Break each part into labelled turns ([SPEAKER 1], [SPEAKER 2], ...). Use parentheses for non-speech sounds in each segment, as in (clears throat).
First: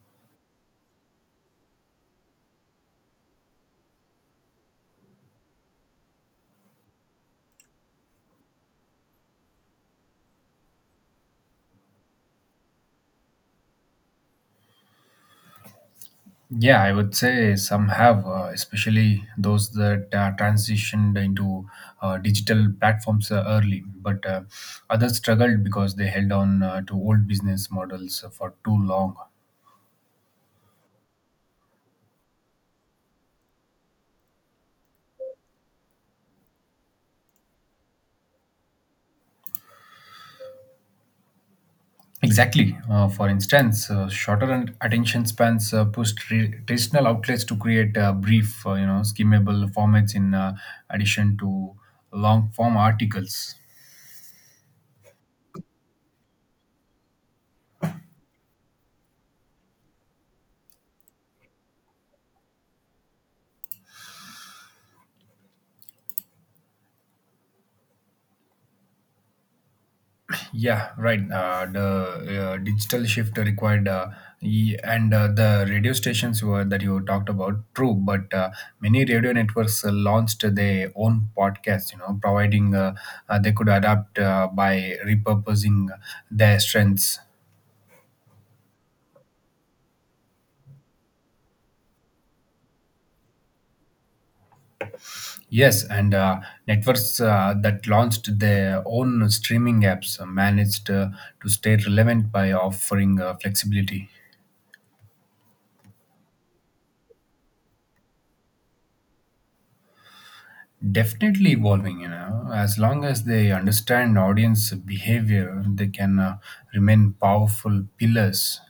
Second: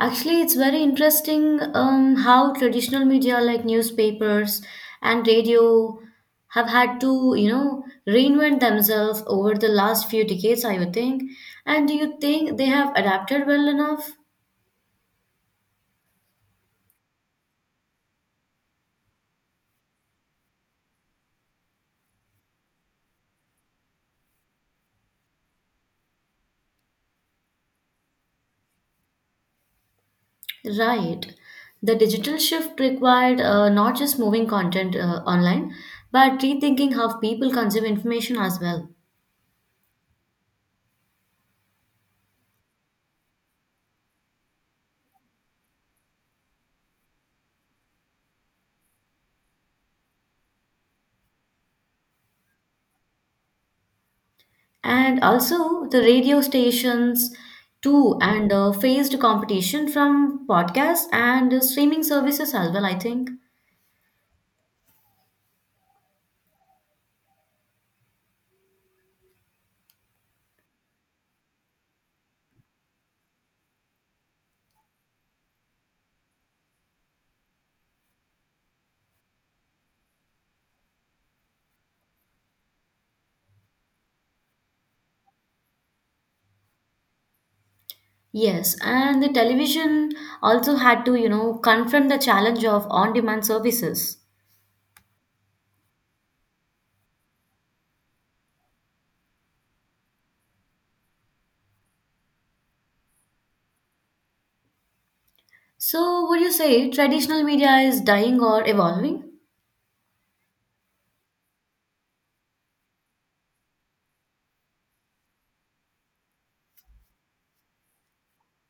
[SPEAKER 1] Actually, it's very interesting how traditional media like newspapers and radio have had to reinvent themselves over the last few decades, I would think. And do you think they have adapted well enough?
[SPEAKER 2] Yeah, I would say some have, especially those that transitioned into digital platforms early. But others struggled because they held on to old business models for too long.
[SPEAKER 1] Right. The digital shift required not just moving content online, but rethinking how people consume information as well.
[SPEAKER 2] Exactly. For instance, shorter and attention spans pushed traditional outlets to create brief, skimmable formats in addition to long form articles.
[SPEAKER 1] And also the radio stations too, and faced competition from podcasts and streaming services as well, I think.
[SPEAKER 2] Yeah, right. The digital shift required, e- and the radio stations were, that you talked about, true. But many radio networks launched their own podcasts. You know, providing they could adapt by repurposing their strengths.
[SPEAKER 1] Yes, and the television also had to confront the challenge of on demand services.
[SPEAKER 2] Yes, and networks that launched their own streaming apps managed to stay relevant by offering flexibility.
[SPEAKER 1] So would you say traditional media is dying or evolving?
[SPEAKER 2] Definitely evolving. You know, as long as they understand audience behavior, they can remain powerful pillars.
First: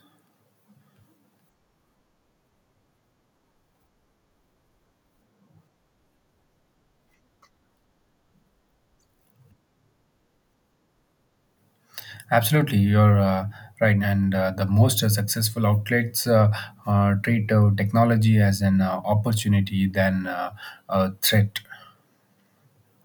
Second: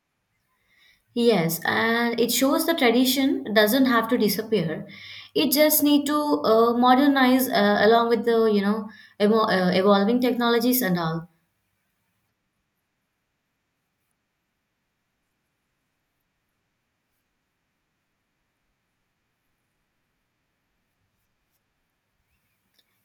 [SPEAKER 1] Yes, and it shows the tradition doesn't have to disappear. It just need to modernize along with the evolving technologies and all.
[SPEAKER 2] Absolutely, you're right, and the most successful outlets treat technology as an opportunity than a threat.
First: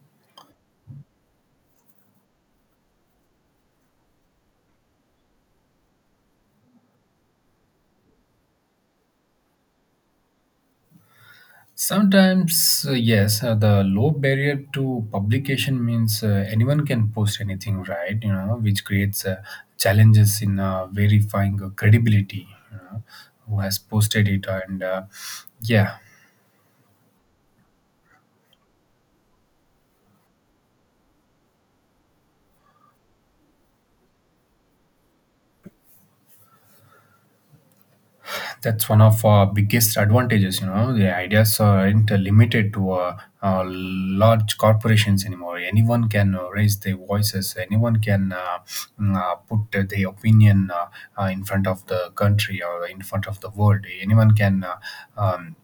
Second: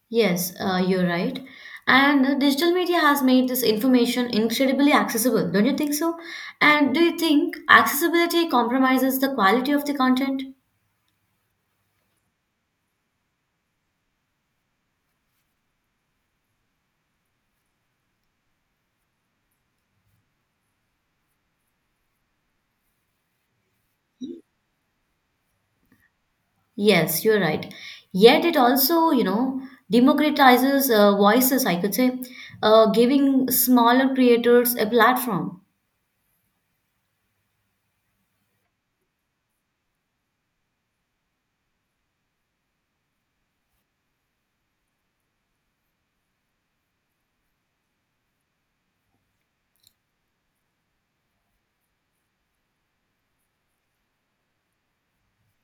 [SPEAKER 1] Yes, you're right. And digital media has made this information incredibly accessible, don't you think so? And do you think accessibility compromises the quality of the content?
[SPEAKER 2] Sometimes, yes, the low barrier to publication means anyone can post anything, right? You know, which creates challenges in verifying credibility. You know, who has posted it, and yeah.
[SPEAKER 1] Yes, you're right. Yet it also democratizes voices, I could say, giving smaller creators a platform.
[SPEAKER 2] That's one of our biggest advantages. You know, the ideas aren't limited to large corporations anymore. Anyone can raise their voices. Anyone can put their opinion in front of the country or in front of the world. Anyone can. Uh, um,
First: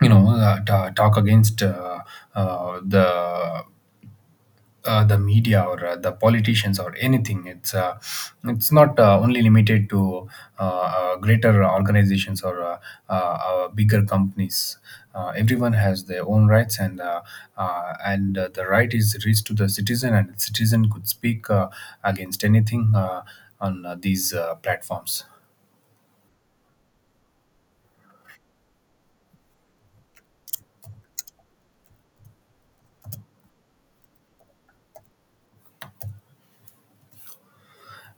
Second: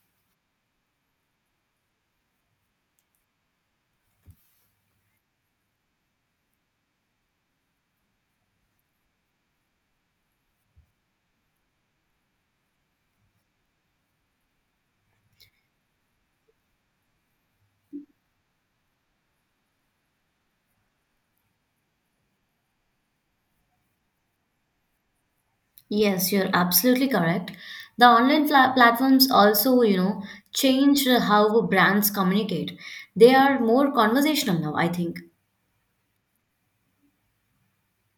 [SPEAKER 2] you know, ta talk against uh, the the media or the politicians or anything. It's not only limited to greater organizations or bigger companies. Everyone has their own rights, and the right is reached to the citizen, and citizen could speak against anything on these platforms.
[SPEAKER 1] Yes, you're absolutely correct. The online platforms also change how brands communicate. They are more conversational now, I think.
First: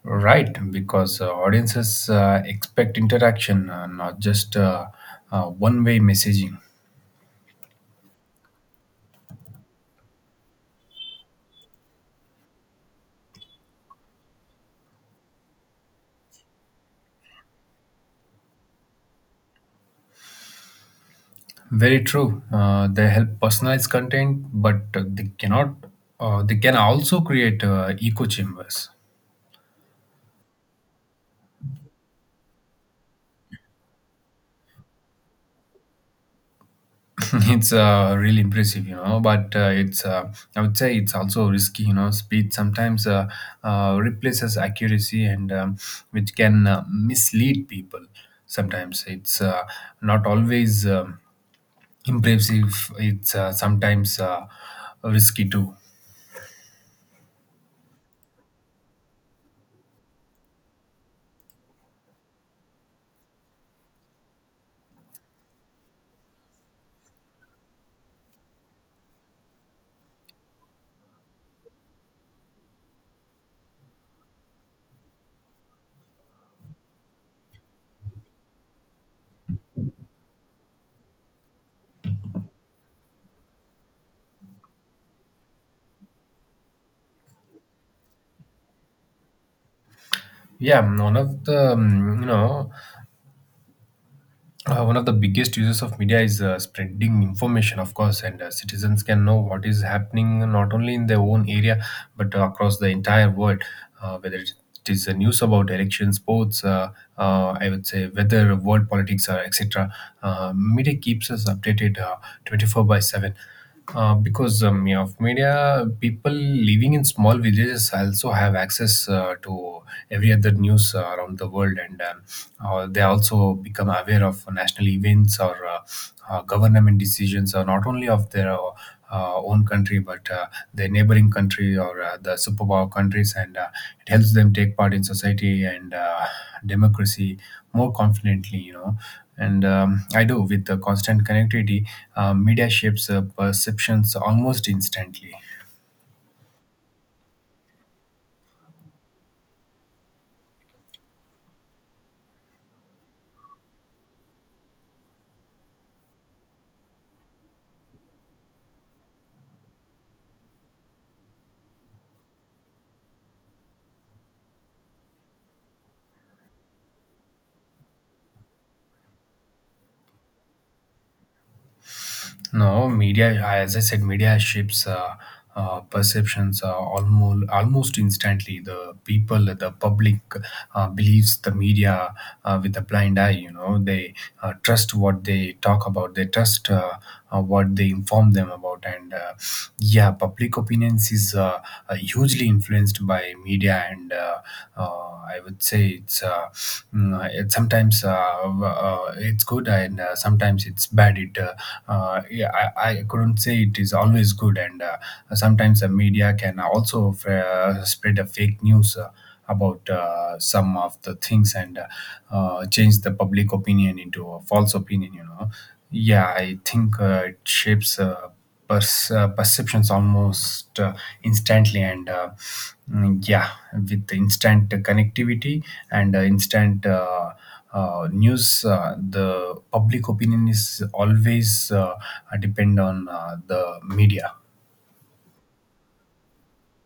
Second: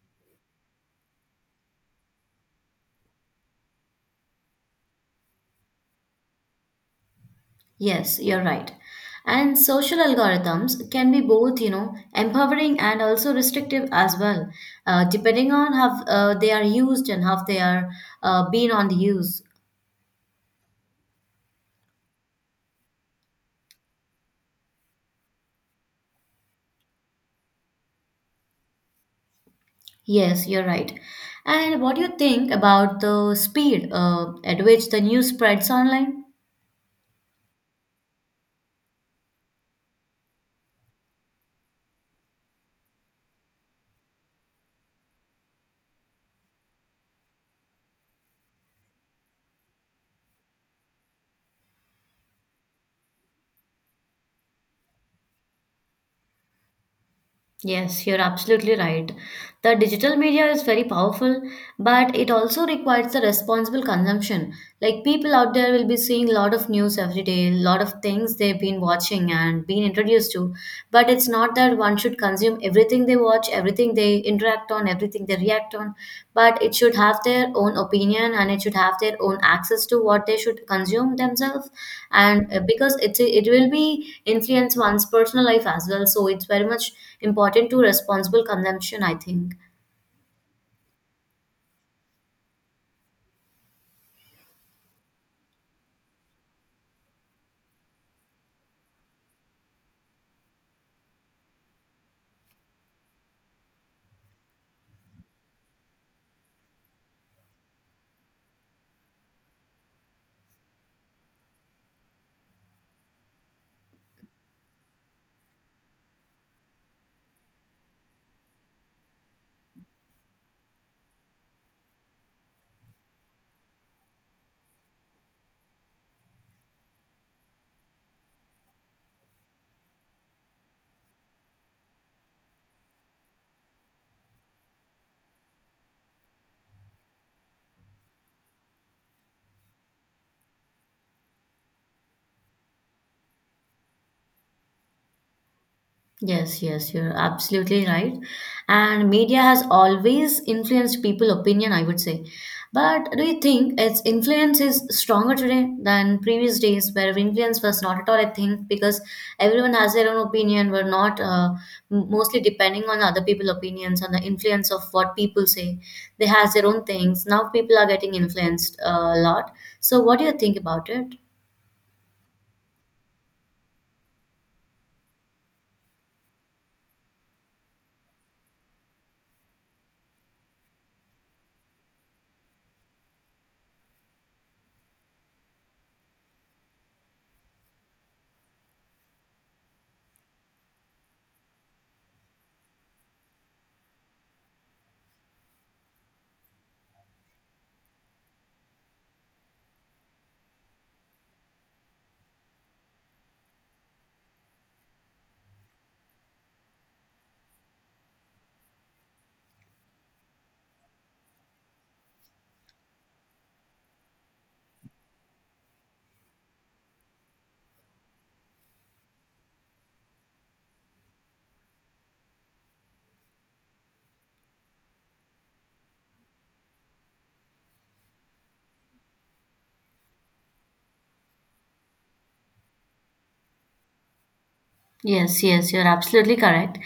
[SPEAKER 2] Right, because audiences expect interaction, not just one-way messaging.
[SPEAKER 1] Yes, you're right. And social algorithms can be both empowering and also restrictive as well, depending on how they are used and how they are being on the use.
[SPEAKER 2] Very true. They help personalize content, but they cannot. They can also create echo chambers.
[SPEAKER 1] Yes, you're right. And what do you think about the speed at which the news spreads online?
[SPEAKER 2] (laughs) It's really impressive, you know. But it's I would say it's also risky, you know. Speed sometimes replaces accuracy, and which can mislead people. Sometimes it's not always impressive. It's sometimes risky too.
[SPEAKER 1] Yes, you're absolutely right. The digital media is very powerful, but it also requires the responsible consumption. Like, people out there will be seeing a lot of news every day, a lot of things they've been watching and been introduced to. But it's not that one should consume everything they watch, everything they interact on, everything they react on. But it should have their own opinion and it should have their own access to what they should consume themselves, and because it will be influence one's personal life as well, so it's very much important to responsible consumption, I think.
[SPEAKER 2] Yeah, one of the biggest uses of media is spreading information, of course, and citizens can know what is happening not only in their own area but across the entire world. Whether it is news about elections, sports, I would say, weather, world politics, or etc. Media keeps us updated 24 by 7. Because yeah, of media, people living in small villages also have access to every other news around the world, and they also become aware of national events or government decisions, or not only of their own country but their neighboring country or the superpower countries, and it helps them take part in society and democracy more confidently. You know, and I do with the constant connectivity, media shapes perceptions almost instantly.
[SPEAKER 1] Yes, yes, you're absolutely right. And media has always influenced people opinion, I would say. But do you think its influence is stronger today than previous days where influence was not at all a thing, because everyone has their own opinion. We're not mostly depending on other people's opinions, on the influence of what people say. They has their own things. Now people are getting influenced a lot. So what do you think about it?
[SPEAKER 2] No, media, as I said, media shapes perceptions almost instantly. The people, the public, believes the media with a blind eye. You know, they trust what they talk about. They trust what they inform them about. And yeah, public opinions is hugely influenced by media and. I would say it sometimes it's good and sometimes it's bad. It Yeah, I couldn't say it is always good, and sometimes the media can also spread a fake news. About some of the things and change the public opinion into a false opinion, you know. Yeah, I think it shapes perceptions almost instantly, and yeah, with instant connectivity and instant news, the public opinion is always depend on the media.
[SPEAKER 1] Yes, yes, you're absolutely correct.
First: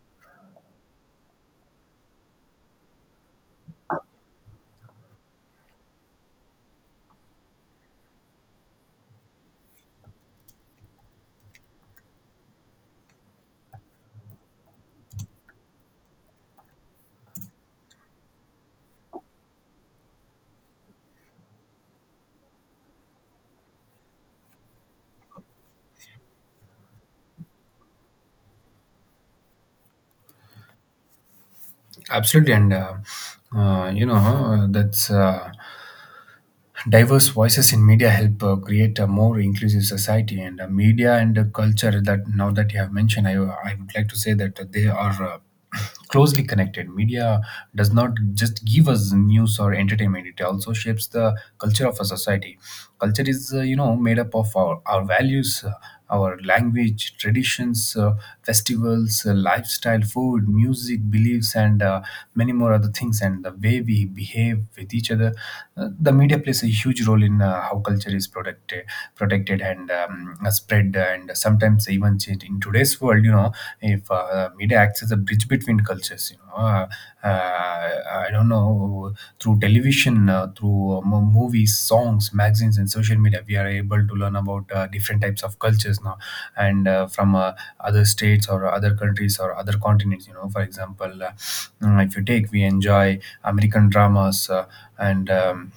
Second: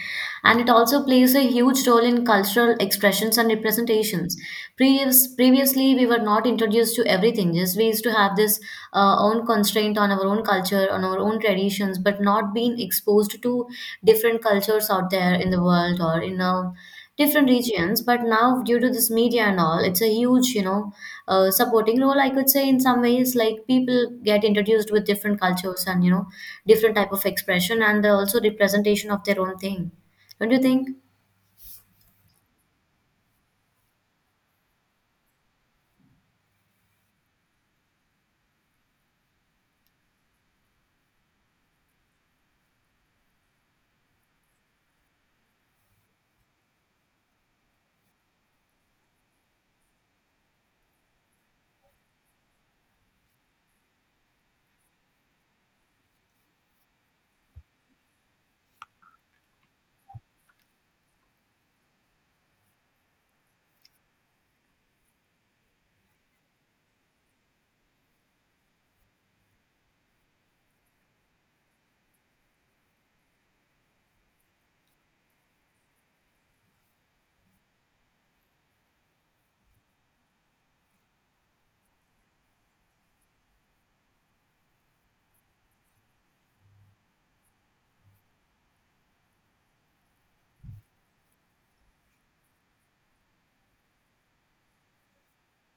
[SPEAKER 1] And it also plays a huge role in cultural expressions and representations. Previously, we were not introduced to everything. Just we used to have this own constraint on our own culture, on our own traditions, but not being exposed to different cultures out there in the world or in a different regions. But now due to this media and all, it's a huge supporting role, I could say, in some ways. Like, people get introduced with different cultures, and different type of expression and also representation of their own thing. Don't you think?
[SPEAKER 2] Absolutely. And you know, that's diverse voices in media help create a more inclusive society, and media and culture, that now that you have mentioned, I would like to say that they are (clears throat) closely connected. Media does not just give us news or entertainment, it also shapes the culture of a society. Culture is, made up of our values, our language, traditions, festivals, lifestyle, food, music, beliefs, and many more other things, and the way we behave with each other. The media plays a huge role in how culture is protected and spread and sometimes even changed in today's world, you know. If media acts as a bridge between cultures, you know. I don't know, through television, through movies, songs, magazines, and social media. We are able to learn about different types of cultures now, and from other states or other countries or other continents. You know, for example, if you take, we enjoy American dramas and.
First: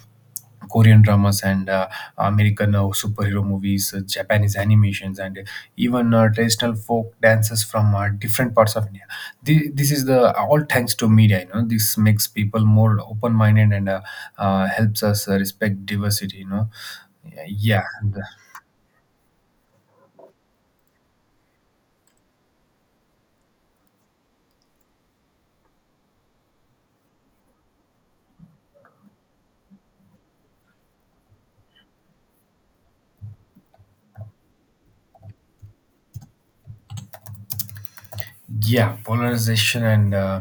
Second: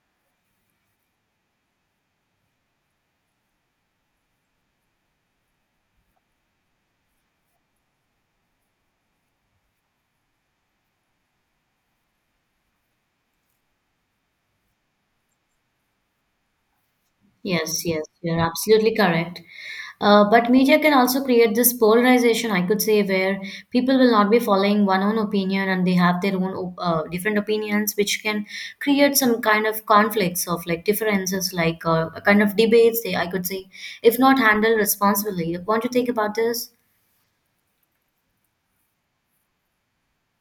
[SPEAKER 2] Korean dramas and American superhero movies, Japanese animations, and even traditional folk dances from different parts of India. This is the all thanks to media. You know, this makes people more open-minded and helps us respect diversity, you know. Yeah,
[SPEAKER 1] Yes, yes, you're absolutely correct. But media can also create this polarization, I could say, where people will not be following one own opinion and they have their own different opinions, which can create some kind of conflicts of like differences, like a kind of debates, they, I could say, if not handled responsibly. What do you think about this?
[SPEAKER 2] yeah, polarization, and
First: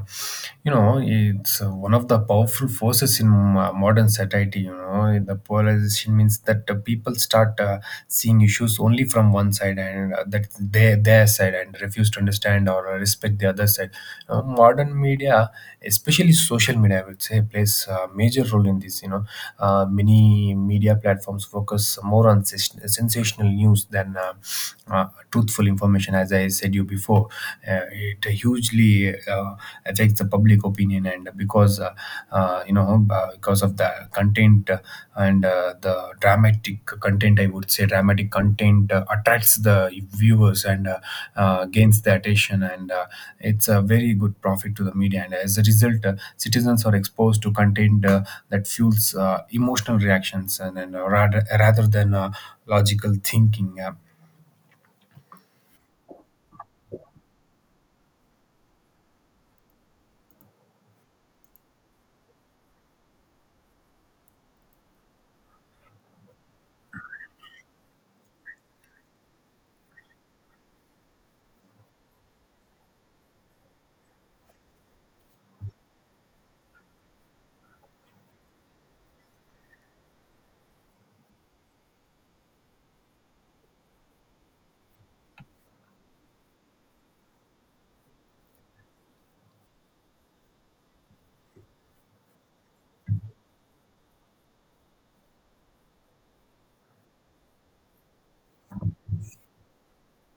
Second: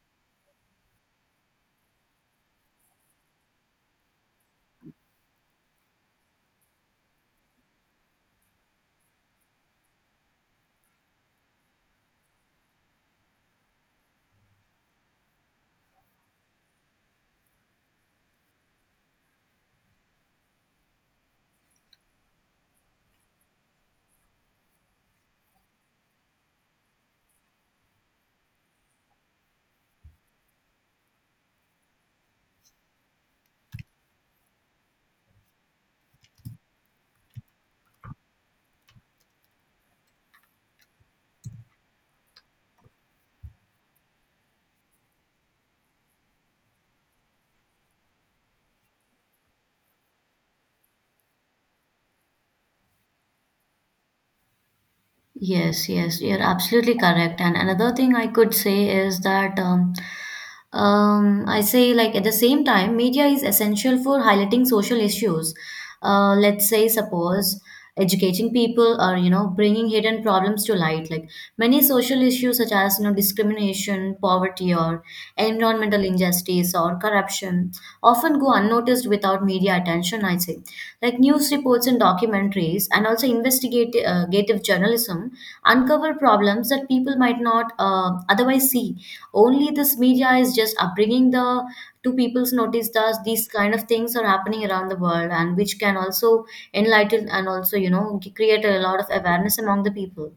[SPEAKER 2] you know, it's one of the powerful forces in modern society. You know, the polarization means that people start seeing issues only from one side, and that their side, and refuse to understand or respect the other side. Modern media, especially social media, I would say, plays a major role in this. You know, many media platforms focus more on sensational news than uh, truthful information. As I said you before, it hugely affects the public opinion, and because you know because of the content and the dramatic content, I would say, dramatic content attracts the viewers and gains the attention, and it's a very good profit to the media. And as a result, citizens are exposed to content that fuels emotional reactions and rather than logical thinking.
[SPEAKER 1] Yes, yes, you're absolutely correct. And another thing I could say is that, I say, like, at the same time, media is essential for highlighting social issues. Let's say, suppose educating people or, bringing hidden problems to light. Like, many social issues such as discrimination, poverty, or environmental injustice or corruption often go unnoticed without media attention. I say, like, news reports and documentaries and also investigative gative journalism uncover problems that people might not otherwise see. Only this media is just bringing the to people's notice that these kind of things are happening around the world, and which can also enlighten and also create a lot of awareness among the people.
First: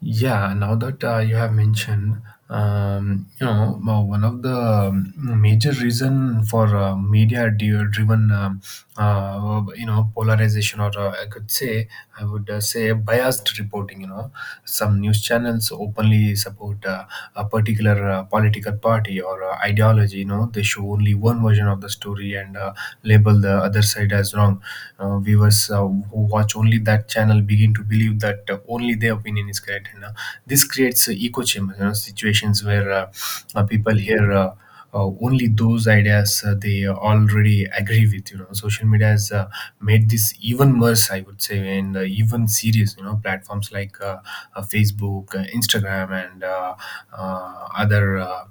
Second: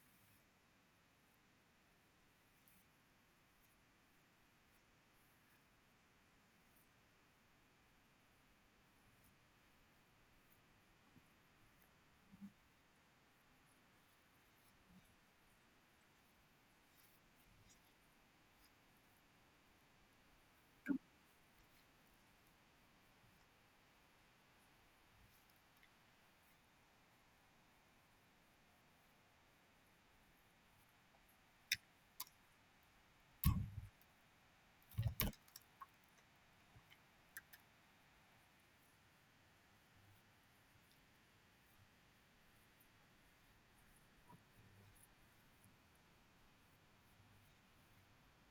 [SPEAKER 2] Yeah, now that you have mentioned, you know, one of the major reason for media driven, you know, polarization, or I could say, I would say biased reporting. You know, some news channels openly support a particular political party or ideology. You know, they show only one version of the story, and label the other side as wrong. Viewers who watch only that channel begin to believe that only their opinion is correct, and this creates echo chambers. You know, situations where people hear only those ideas they already agree with, you know. Social media has made this even worse, I would say, and even serious, you know, platforms like Facebook, Instagram, and other uh,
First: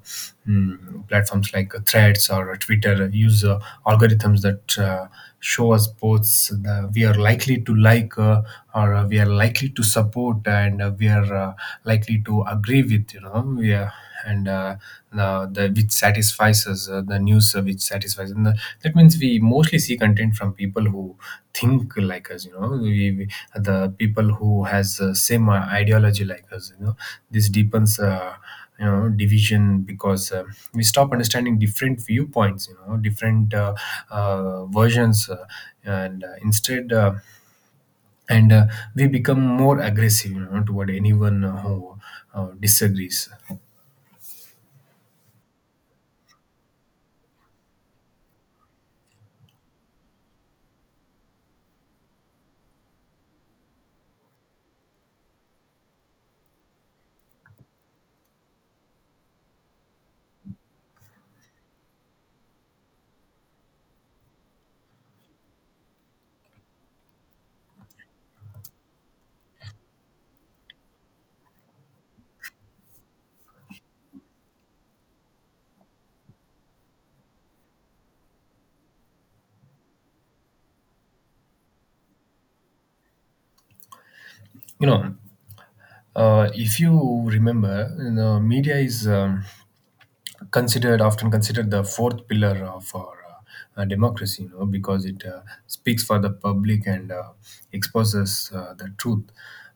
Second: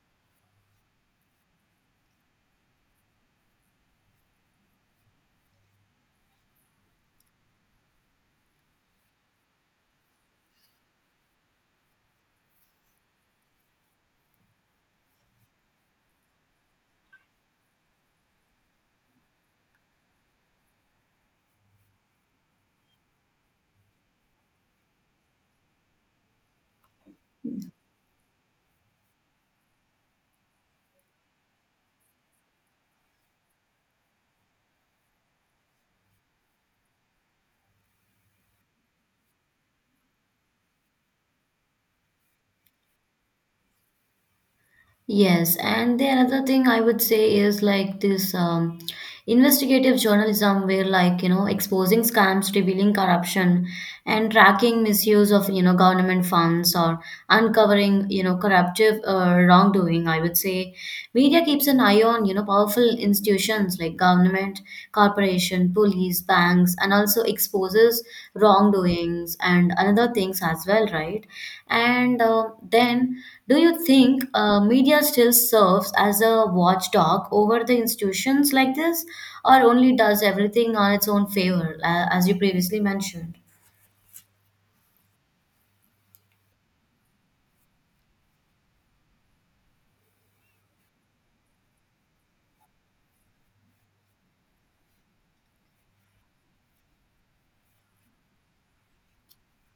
[SPEAKER 2] mm, platforms like Threads or Twitter use algorithms that show us posts that we are likely to like, or we are likely to support, and we are likely to agree with, you know. We are and the Which satisfies us, the news which satisfies us. And that means we mostly see content from people who think like us, you know. We the people who has same ideology like us, you know. This deepens you know division, because we stop understanding different viewpoints, you know, different versions, and instead, and we become more aggressive, you know, toward anyone who disagrees,
[SPEAKER 1] Yes, and the another thing I would say is like this, investigative journalism, where like exposing scams, revealing corruption, and tracking misuse of government funds or uncovering corruptive wrongdoing. I would say media keeps an eye on powerful institutions like government, corporation, police, banks, and also exposes wrongdoings and another things as well, right? And then do you think media still serves as a watchdog over the institutions like this, or only does everything on its own favor, as you previously mentioned?
[SPEAKER 2] you know. If you remember, you know, media is considered often considered the fourth pillar of our democracy, you know, because it speaks for the public and exposes the truth.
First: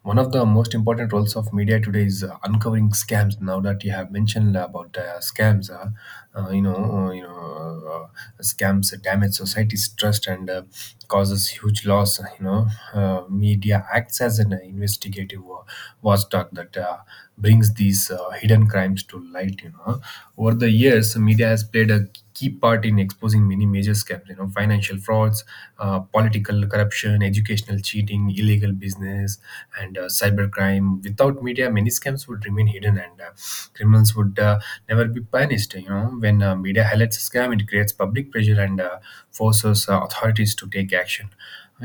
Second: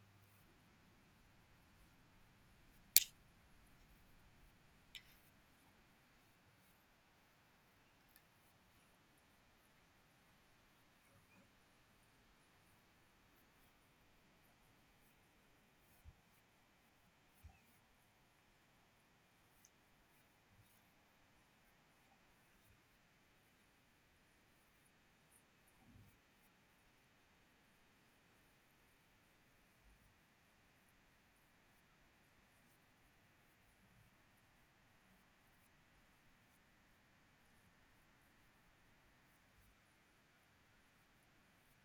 [SPEAKER 2] One of the most important roles of media today is uncovering scams. Now that you have mentioned about scams, scams damage society's trust, and causes huge loss. Media acts as an investigator investigative watchdog that brings these hidden crimes to light. Over the years media has played a key part in exposing many major scams, financial frauds, political corruption, educational cheating, illegal business, and cybercrime. Without media many scams would remain hidden, and criminals would never be punished. When media highlights a scam, it creates public pressure and forces authorities to take action,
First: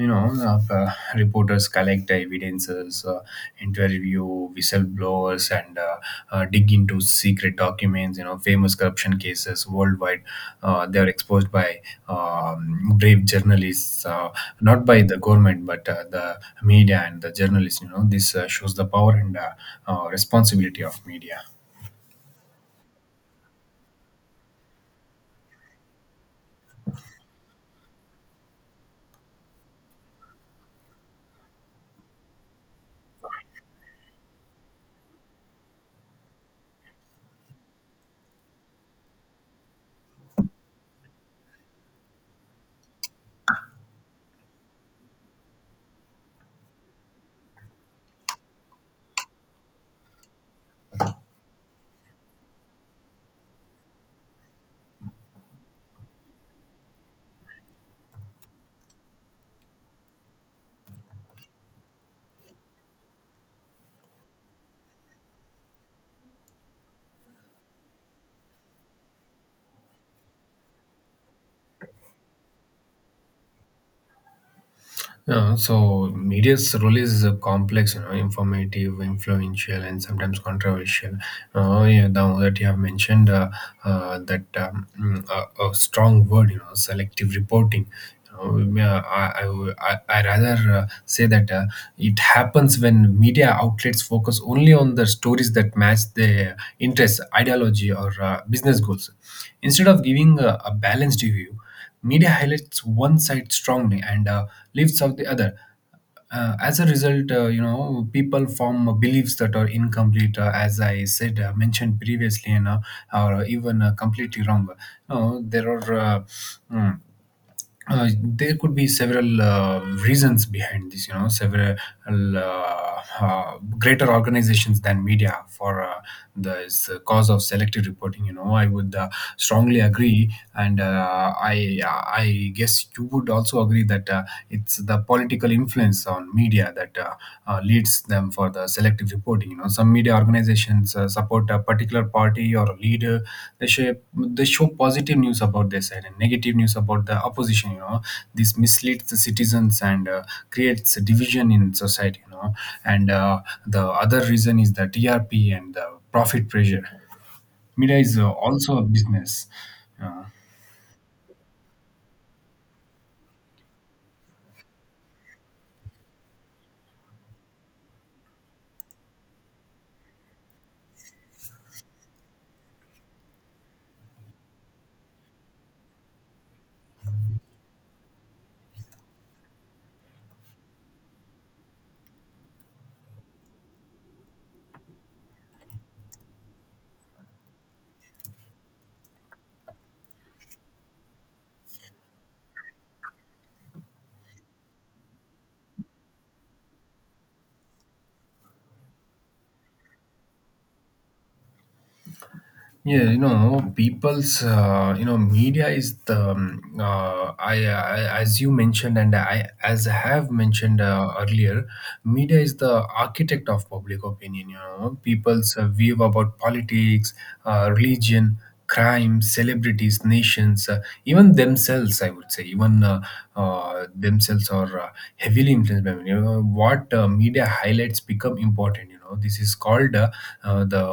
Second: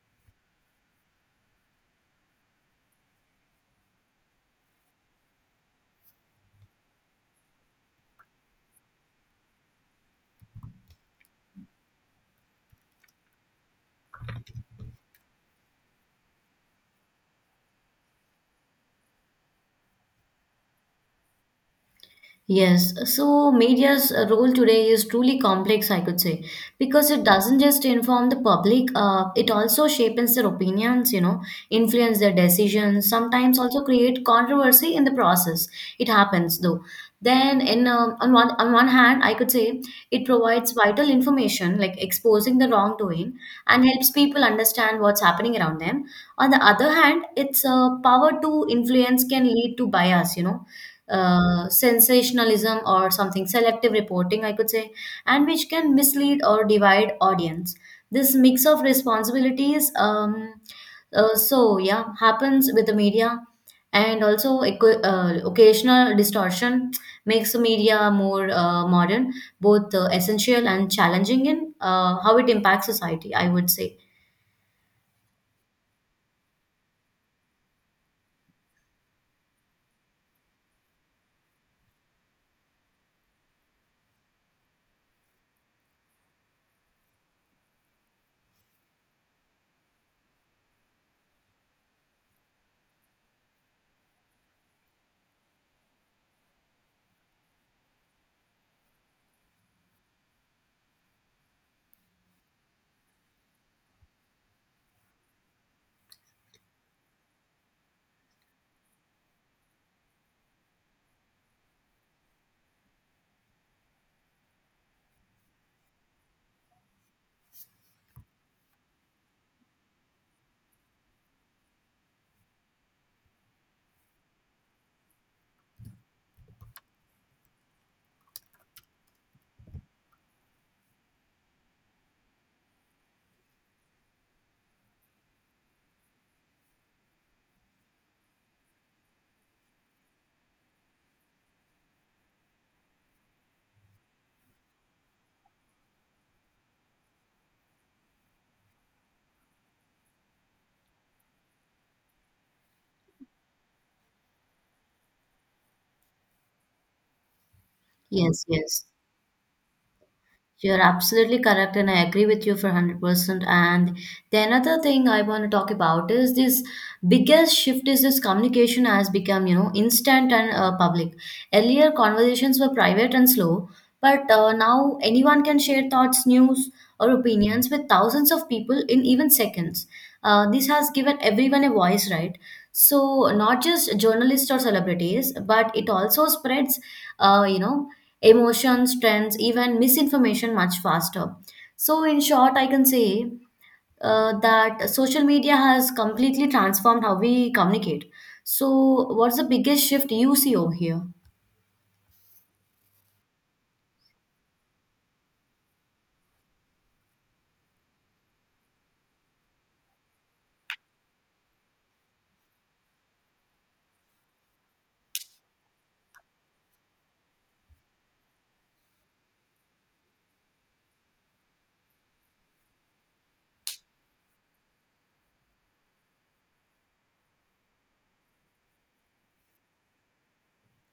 [SPEAKER 2] you know. Reporters collect evidences, interview whistleblowers, and dig into secret documents, you know. Famous corruption cases worldwide, they are exposed by brave journalists, not by the government but the media and the journalists, you know. This shows the power and responsibility of media.
[SPEAKER 1] Yes, so media's role today is truly complex, I could say, because it doesn't just inform the public. It also shapes their opinions, influence their decisions, sometimes also create controversy in the process. It happens though. Then, in on one hand, I could say it provides vital information like exposing the wrongdoing and helps people understand what's happening around them. On the other hand, its power to influence can lead to bias, sensationalism or something selective reporting, I could say, and which can mislead or divide audience. This mix of responsibilities, so yeah, happens with the media. And also occasional distortion makes the media more modern, both essential and challenging in how it impacts society, I would say.
[SPEAKER 2] Yeah, so media's role is complex, you know, informative, influential, and sometimes controversial. Yeah, now that you have mentioned that a strong word, you know, selective reporting. You know, yeah, I, w- I rather say that it happens when media outlets focus only on the stories that match their interests, ideology, or business goals. Instead of giving a balanced view, media highlights one side strongly and leaves out the other. As a result, you know, people form beliefs that are incomplete, as I said, mentioned previously, and are even completely wrong. No, there are mm, there could be several reasons behind this, you know, several greater organizations than media for this cause of selective reporting, you know. I would strongly agree, and I guess you would also agree that it's the political influence on media that leads them for the selective reporting. You know, some media organizations support a particular party or a leader. They show positive news about their side and negative news about the opposition. You know, this misleads the citizens and creates a division in society. You know, and the other reason is the TRP and the profit pressure. Media is
[SPEAKER 1] Yes,
[SPEAKER 2] also a
[SPEAKER 1] yes.
[SPEAKER 2] business. Uh,
[SPEAKER 1] You're absolutely correct, and I agree with you for 100%. And the another thing I want to talk about is this: biggest shift is this communication has become instant and public. Earlier, conversations were private and slow, but now anyone can share thoughts, news, or opinions with thousands of people in even seconds. This has given everyone a voice, right? So, not just journalists or celebrities, but it also spreads, uh, you know, emotions, trends, even misinformation much faster. So, in short, I can say that social media has completely transformed how we communicate. So, what's the biggest shift you see over here?
[SPEAKER 2] Yeah, you know, people's, you know, media is the, I, as you mentioned, and I, as I have mentioned earlier, media is the architect of public opinion. You know, people's view about politics, religion, crime, celebrities, nations, even themselves, I would say, even themselves are heavily influenced by media. You know, what media highlights become important, you know. This is called the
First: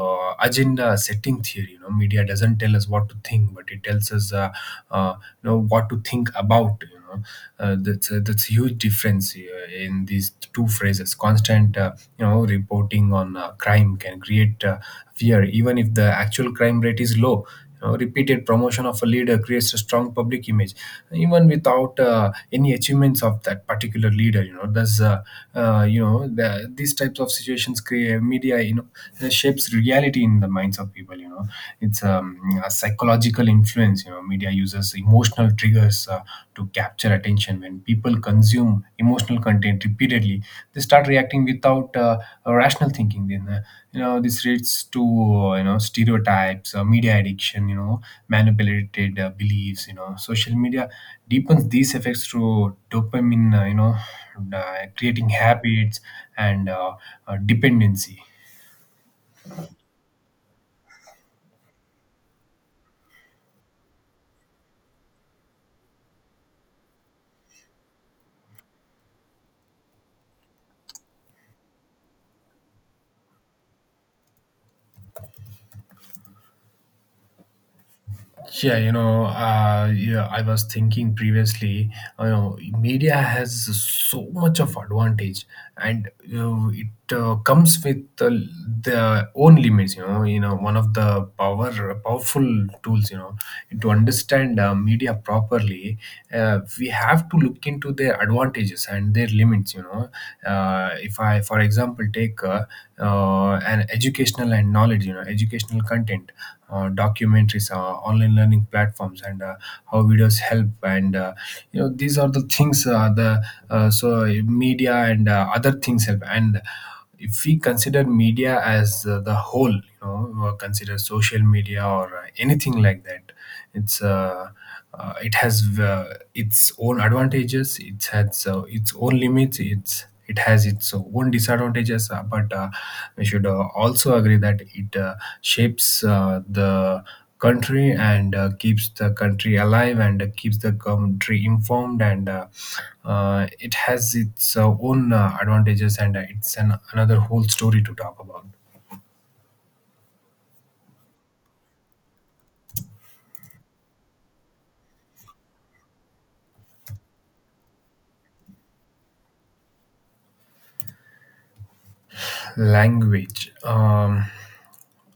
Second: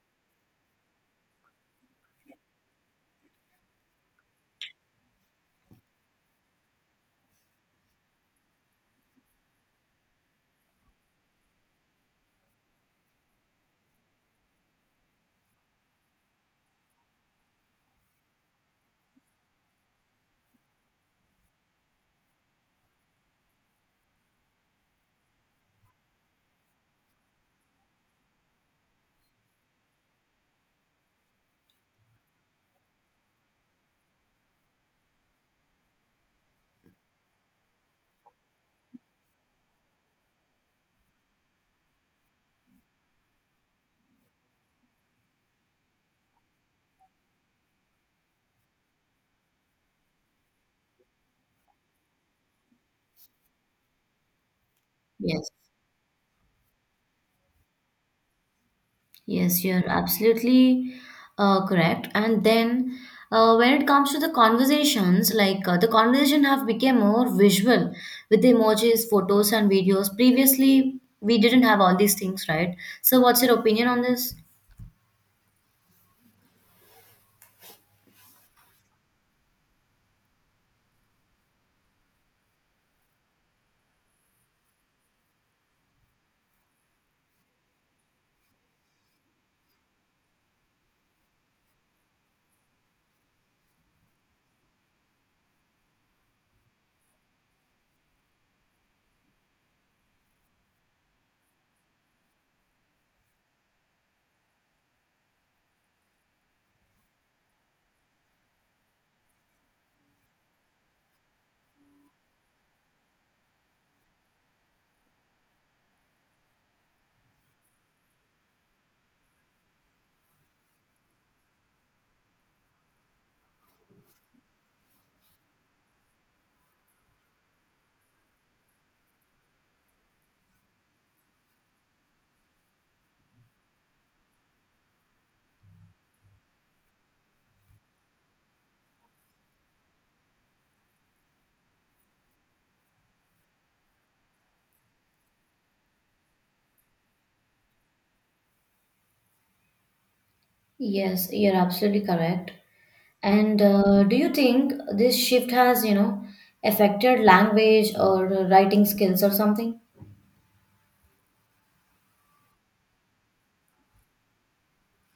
[SPEAKER 2] agenda setting theory. You know, media doesn't tell us what to think but it tells us uh, you know, what to think about, you know. That's a, that's a huge difference in these two phrases. Constant you know reporting on crime can create fear even if the actual crime rate is low. Repeated promotion of a leader creates a strong public image, even without any achievements of that particular leader. You know, does you know the, these types of situations create media? You know, shapes reality in the minds of people. You know, it's a psychological influence. You know, media uses emotional triggers to capture attention. When people consume emotional content repeatedly, they start reacting without. Rational thinking, then you know this leads to, you know, stereotypes, media addiction, you know, manipulated beliefs, you know. Social media deepens these effects through dopamine, you know, creating
[SPEAKER 1] Yes.
[SPEAKER 2] habits and dependency.
[SPEAKER 1] Yes, you're absolutely correct. And then, when it comes to the conversations, like the conversation have become more visual with emojis, photos, and videos. Previously, we didn't have all these things, right? So, what's your opinion on this?
[SPEAKER 2] Yeah, you know, yeah, I was thinking previously, you know, media has so much of advantage, and you know, it comes with the own limits. You know, one of the powerful tools. You know, to understand media properly, we have to look into their advantages and their limits. You know, if I, for example, take an educational and knowledge, you know, educational content, documentaries, online learning platforms, and how videos help. And you know, these are the things the so media and other things help. And if we consider media as the whole, you know, consider social media or anything like that, it's it has its own advantages. It has its own limits. It has its own disadvantages, but we should also agree that it shapes the country and keeps the country alive and keeps the country informed, and it has its own advantages, and it's an, another whole story to talk about.
[SPEAKER 1] Yes, you're absolutely correct. And do you think this shift has, affected language or writing skills or something?
[SPEAKER 2] Language,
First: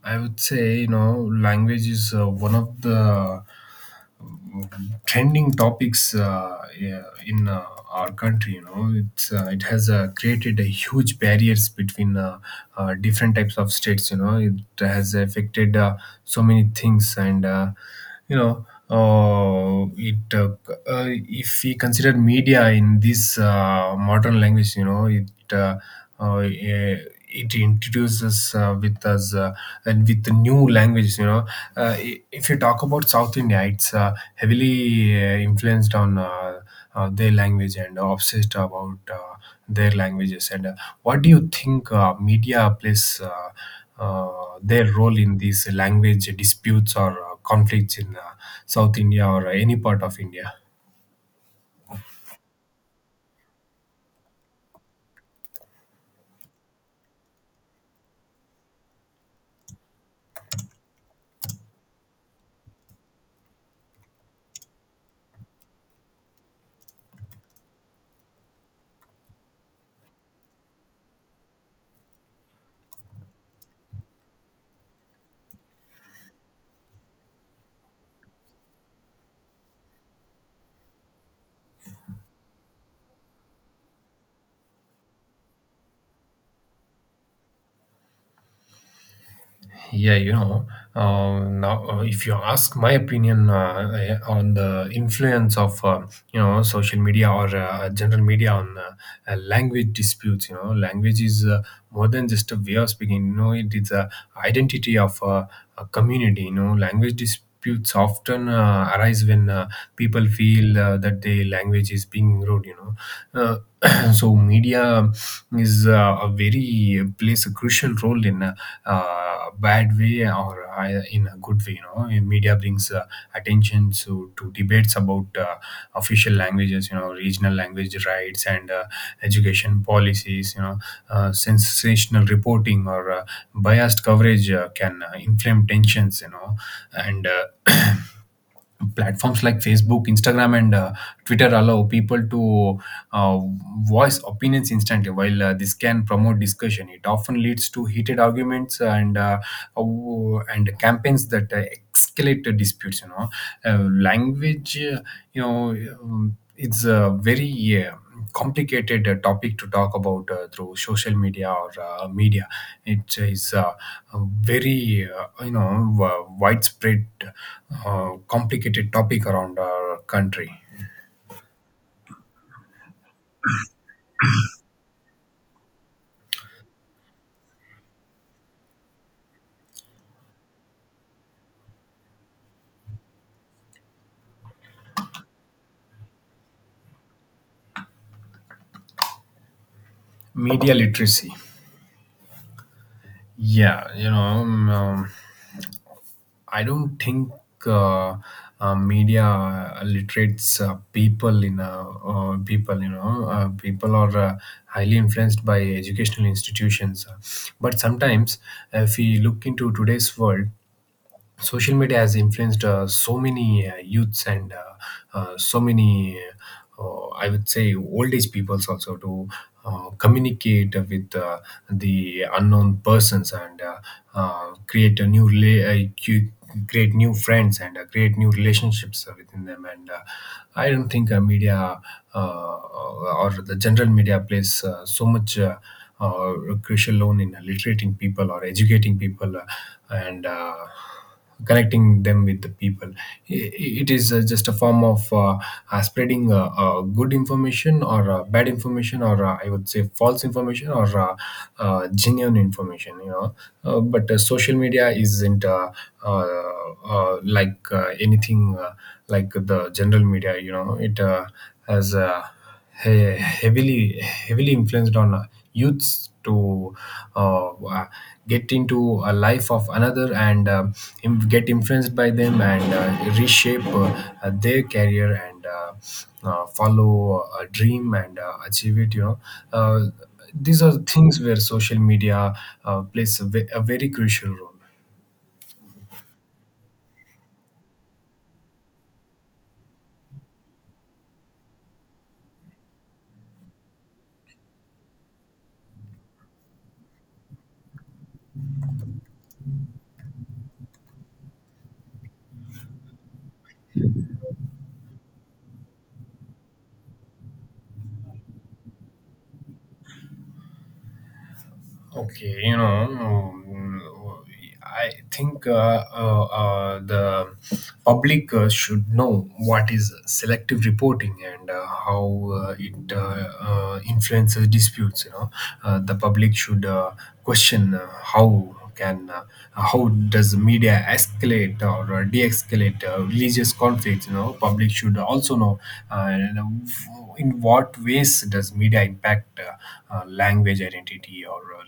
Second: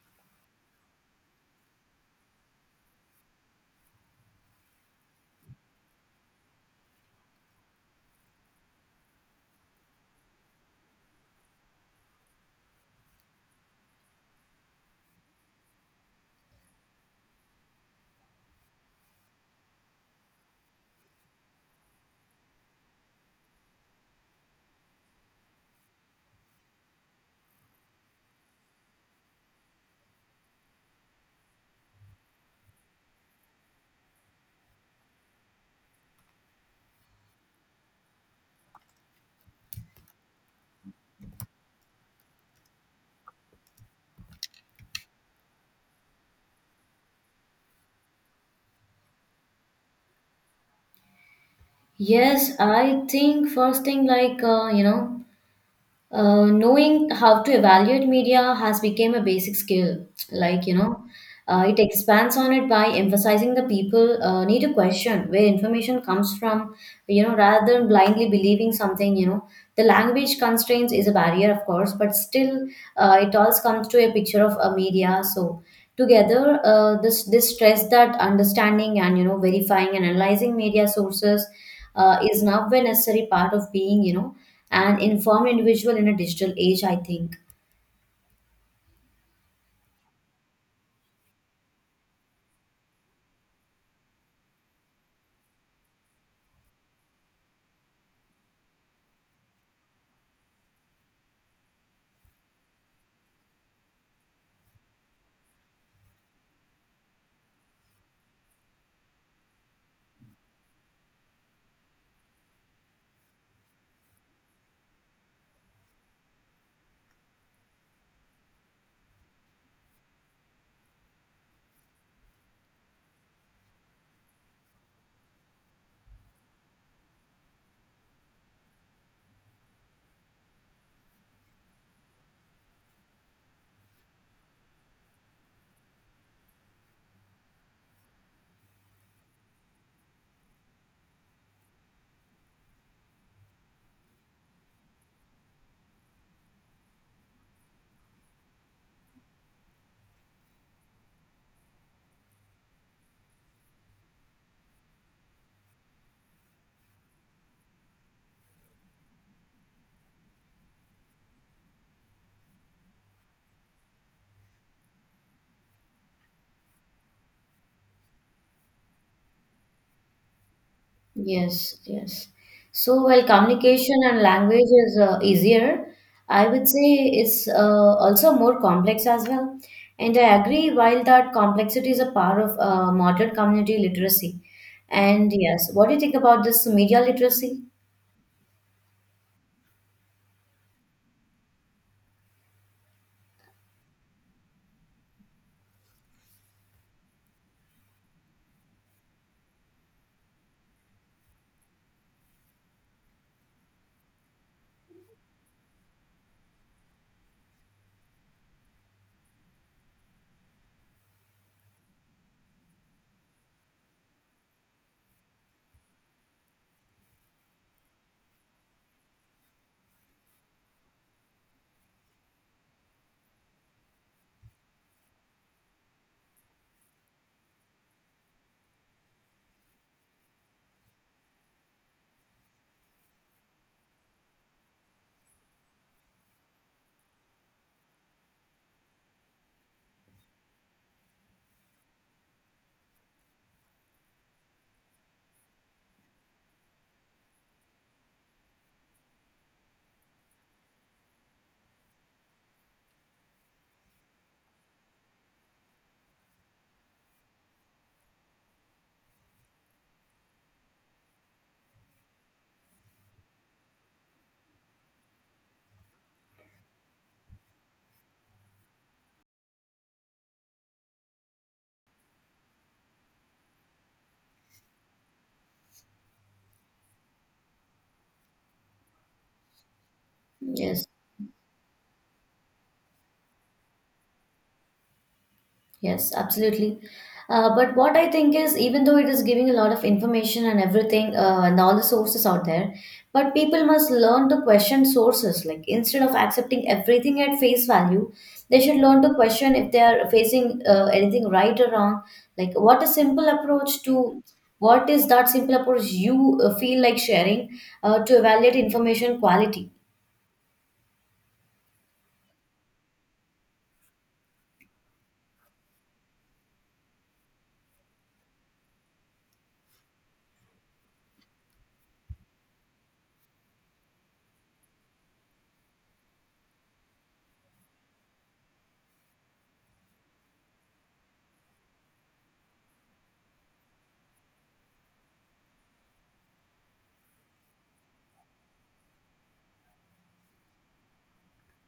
[SPEAKER 2] I would say, you know, language is one of the trending topics, yeah, in our country. You know, it's it has created a huge barriers between different types of states. You know, it has affected so many things, and you know, it if we consider media in this modern language, you know, it. Uh, eh, it introduces with us and with the new languages, you know. If you talk about South India, it's heavily influenced on their language and obsessed about their languages, and what do you think media plays uh, their role in these language disputes or conflicts in South India or any part of India?
[SPEAKER 1] Yes, I think first thing, like knowing how to evaluate media has become a basic skill. Like, it expands on it by emphasizing the people need to question where information comes from, rather than blindly believing something. The language constraints is a barrier, of course, but still, it all comes to a picture of a media. So together, this stress that understanding and verifying and analyzing media sources is now a necessary part of being an informed individual in a digital age. I think.
[SPEAKER 2] Yeah, you know, now if you ask my opinion, on the influence of you know, social media or general media on language disputes, you know, language is more than just a way of speaking. You know, it is a identity of a community. You know, language disputes often arise when people feel that their language is being rude. You know, uh, (clears throat) so media is a very plays a crucial role in a, bad way or in a good way. You know, media brings attention to debates about official languages, you know, regional language rights and education policies, you know. Sensational reporting or biased coverage can inflame tensions, you know. And uh, (clears throat) platforms like Facebook, Instagram, and Twitter allow people to uh, voice opinions instantly. While this can promote discussion, it often leads to heated arguments and campaigns that escalate to disputes. You know, language. You know, it's a very complicated topic to talk about through social media or media. It is. Very you know widespread complicated topic around our country.
[SPEAKER 1] Yes, yes. So while communication and language is easier, I would say it's also more complex as well. And I agree, while that complexity is a part of modern community literacy. And yes, what do you think about this media literacy?
[SPEAKER 2] Media literacy, yeah, you know, I don't think uh, media literates people in people, you know, people are highly influenced by educational institutions, but sometimes if we look into today's world, social media has influenced so many youths and so many I would say old age peoples also, to communicate with the unknown persons and create a new create new friends and create new relationships within them. And I don't think media uh, or the general media plays so much uh, crucial role in literating people or educating people, and connecting them with the people. I- it is just a form of spreading good information or bad information or I would say false information or genuine information, you know. But social media isn't uh, like anything like the general media. You know, it has heavily influenced on youths to uh, uh, get into a life of another, and get influenced by them and reshape their career and follow a dream and achieve it, you know. uh, these are
[SPEAKER 1] Yes.
[SPEAKER 2] things where social media plays a, a very crucial role.
[SPEAKER 1] Yes, absolutely. But what I think is, even though it is giving a lot of information and everything, and all the sources out there, but people must learn to question sources. Like, instead of accepting everything at face value, they should learn to question if they are facing anything right or wrong. Like what a simple approach to what is that simple approach you feel like sharing to evaluate information quality?
[SPEAKER 2] Okay, you know, I think the public should know what is selective reporting and how it influences disputes. You know, the public should question how can how does media escalate or de-escalate religious conflicts. You know, public should also know you know, in what ways does media impact language identity or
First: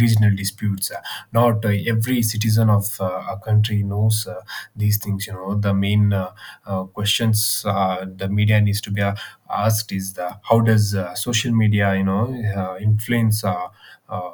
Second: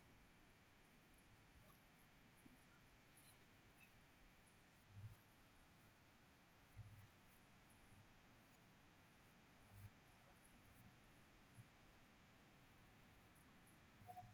[SPEAKER 2] regional disputes. Not every citizen of a country knows these things, you know. The main questions the media needs to be asked is the how does social media, you know, influence uh,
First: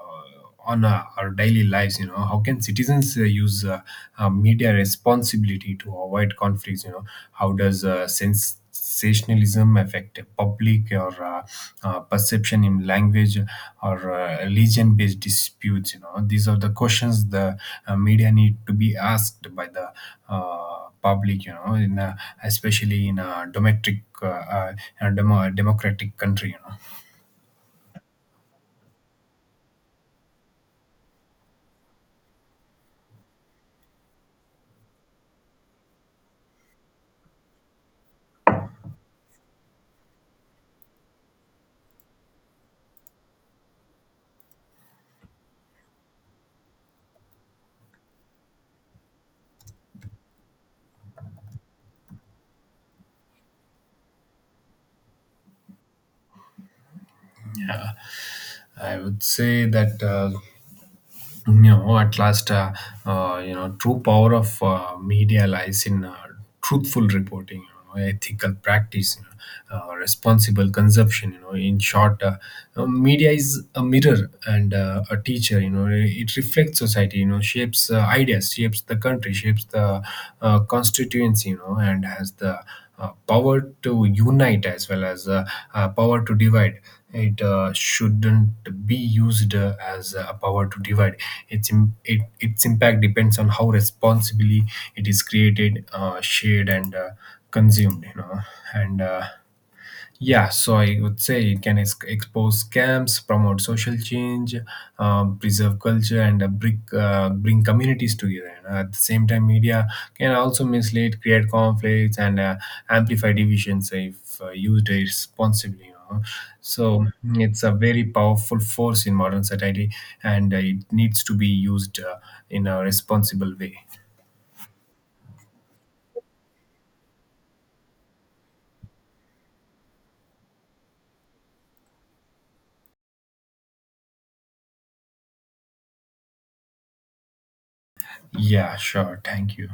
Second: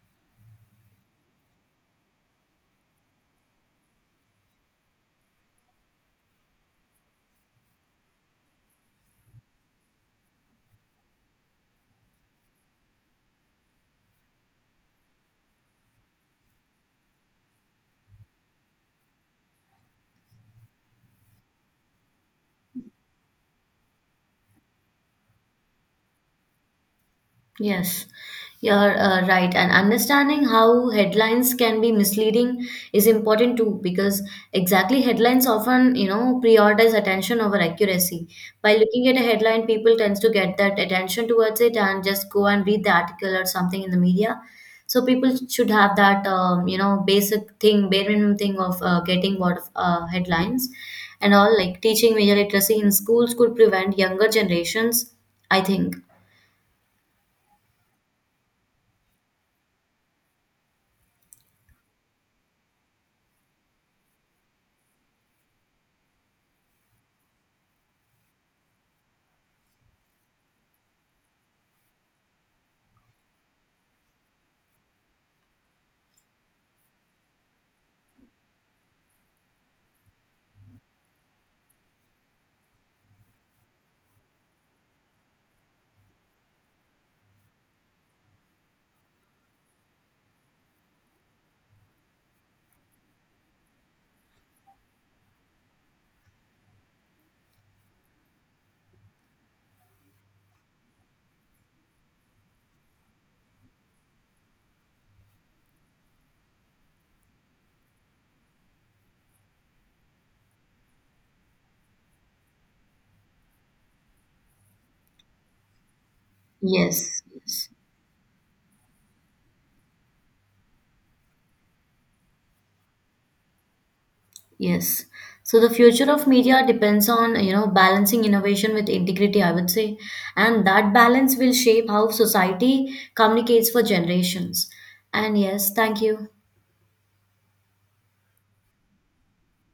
[SPEAKER 2] on our daily lives. You know, how can citizens use media responsibility to avoid conflicts? You know, how does sensationalism affect public or perception in language or religion based disputes? You know, these are the questions the media need to be asked by the public, you know. In especially in a domestic in a democratic country, you know.
[SPEAKER 1] Yes, you're right. And understanding how headlines can be misleading is important too, because exactly headlines often prioritize attention over accuracy. By looking at a headline, people tends to get that attention towards it and just go and read the article or something in the media. So people should have that basic thing, bare minimum thing of getting what headlines and all. Like, teaching media literacy in schools could prevent younger generations, I think.
[SPEAKER 2] I would say that you know at last, you know true power of media lies in truthful reporting, you know, ethical practice, you know, responsible consumption, you know. In short, media is a mirror and a teacher. You know, it reflects society, you know, shapes ideas, shapes the country, shapes the constituency, you know, and has the power to unite as well as power to divide. It shouldn't be used as a power to divide. Its impact depends on how responsibly it is created, shared, and consumed. You know, and yeah, so I would say it can expose scams, promote social change, preserve culture, and bring communities together. And at the same time, media can also mislead, create conflicts, and amplify divisions if used responsibly. You know? So
[SPEAKER 1] Yes.
[SPEAKER 2] it's
[SPEAKER 1] Yes.
[SPEAKER 2] a very powerful force in modern society, and it needs to be used in a responsible way.
[SPEAKER 1] Yes. So the future of media depends on balancing innovation with integrity, I would say. And that balance will shape how society communicates for generations. And yes, thank you.
[SPEAKER 2] Yeah, sure. Thank you.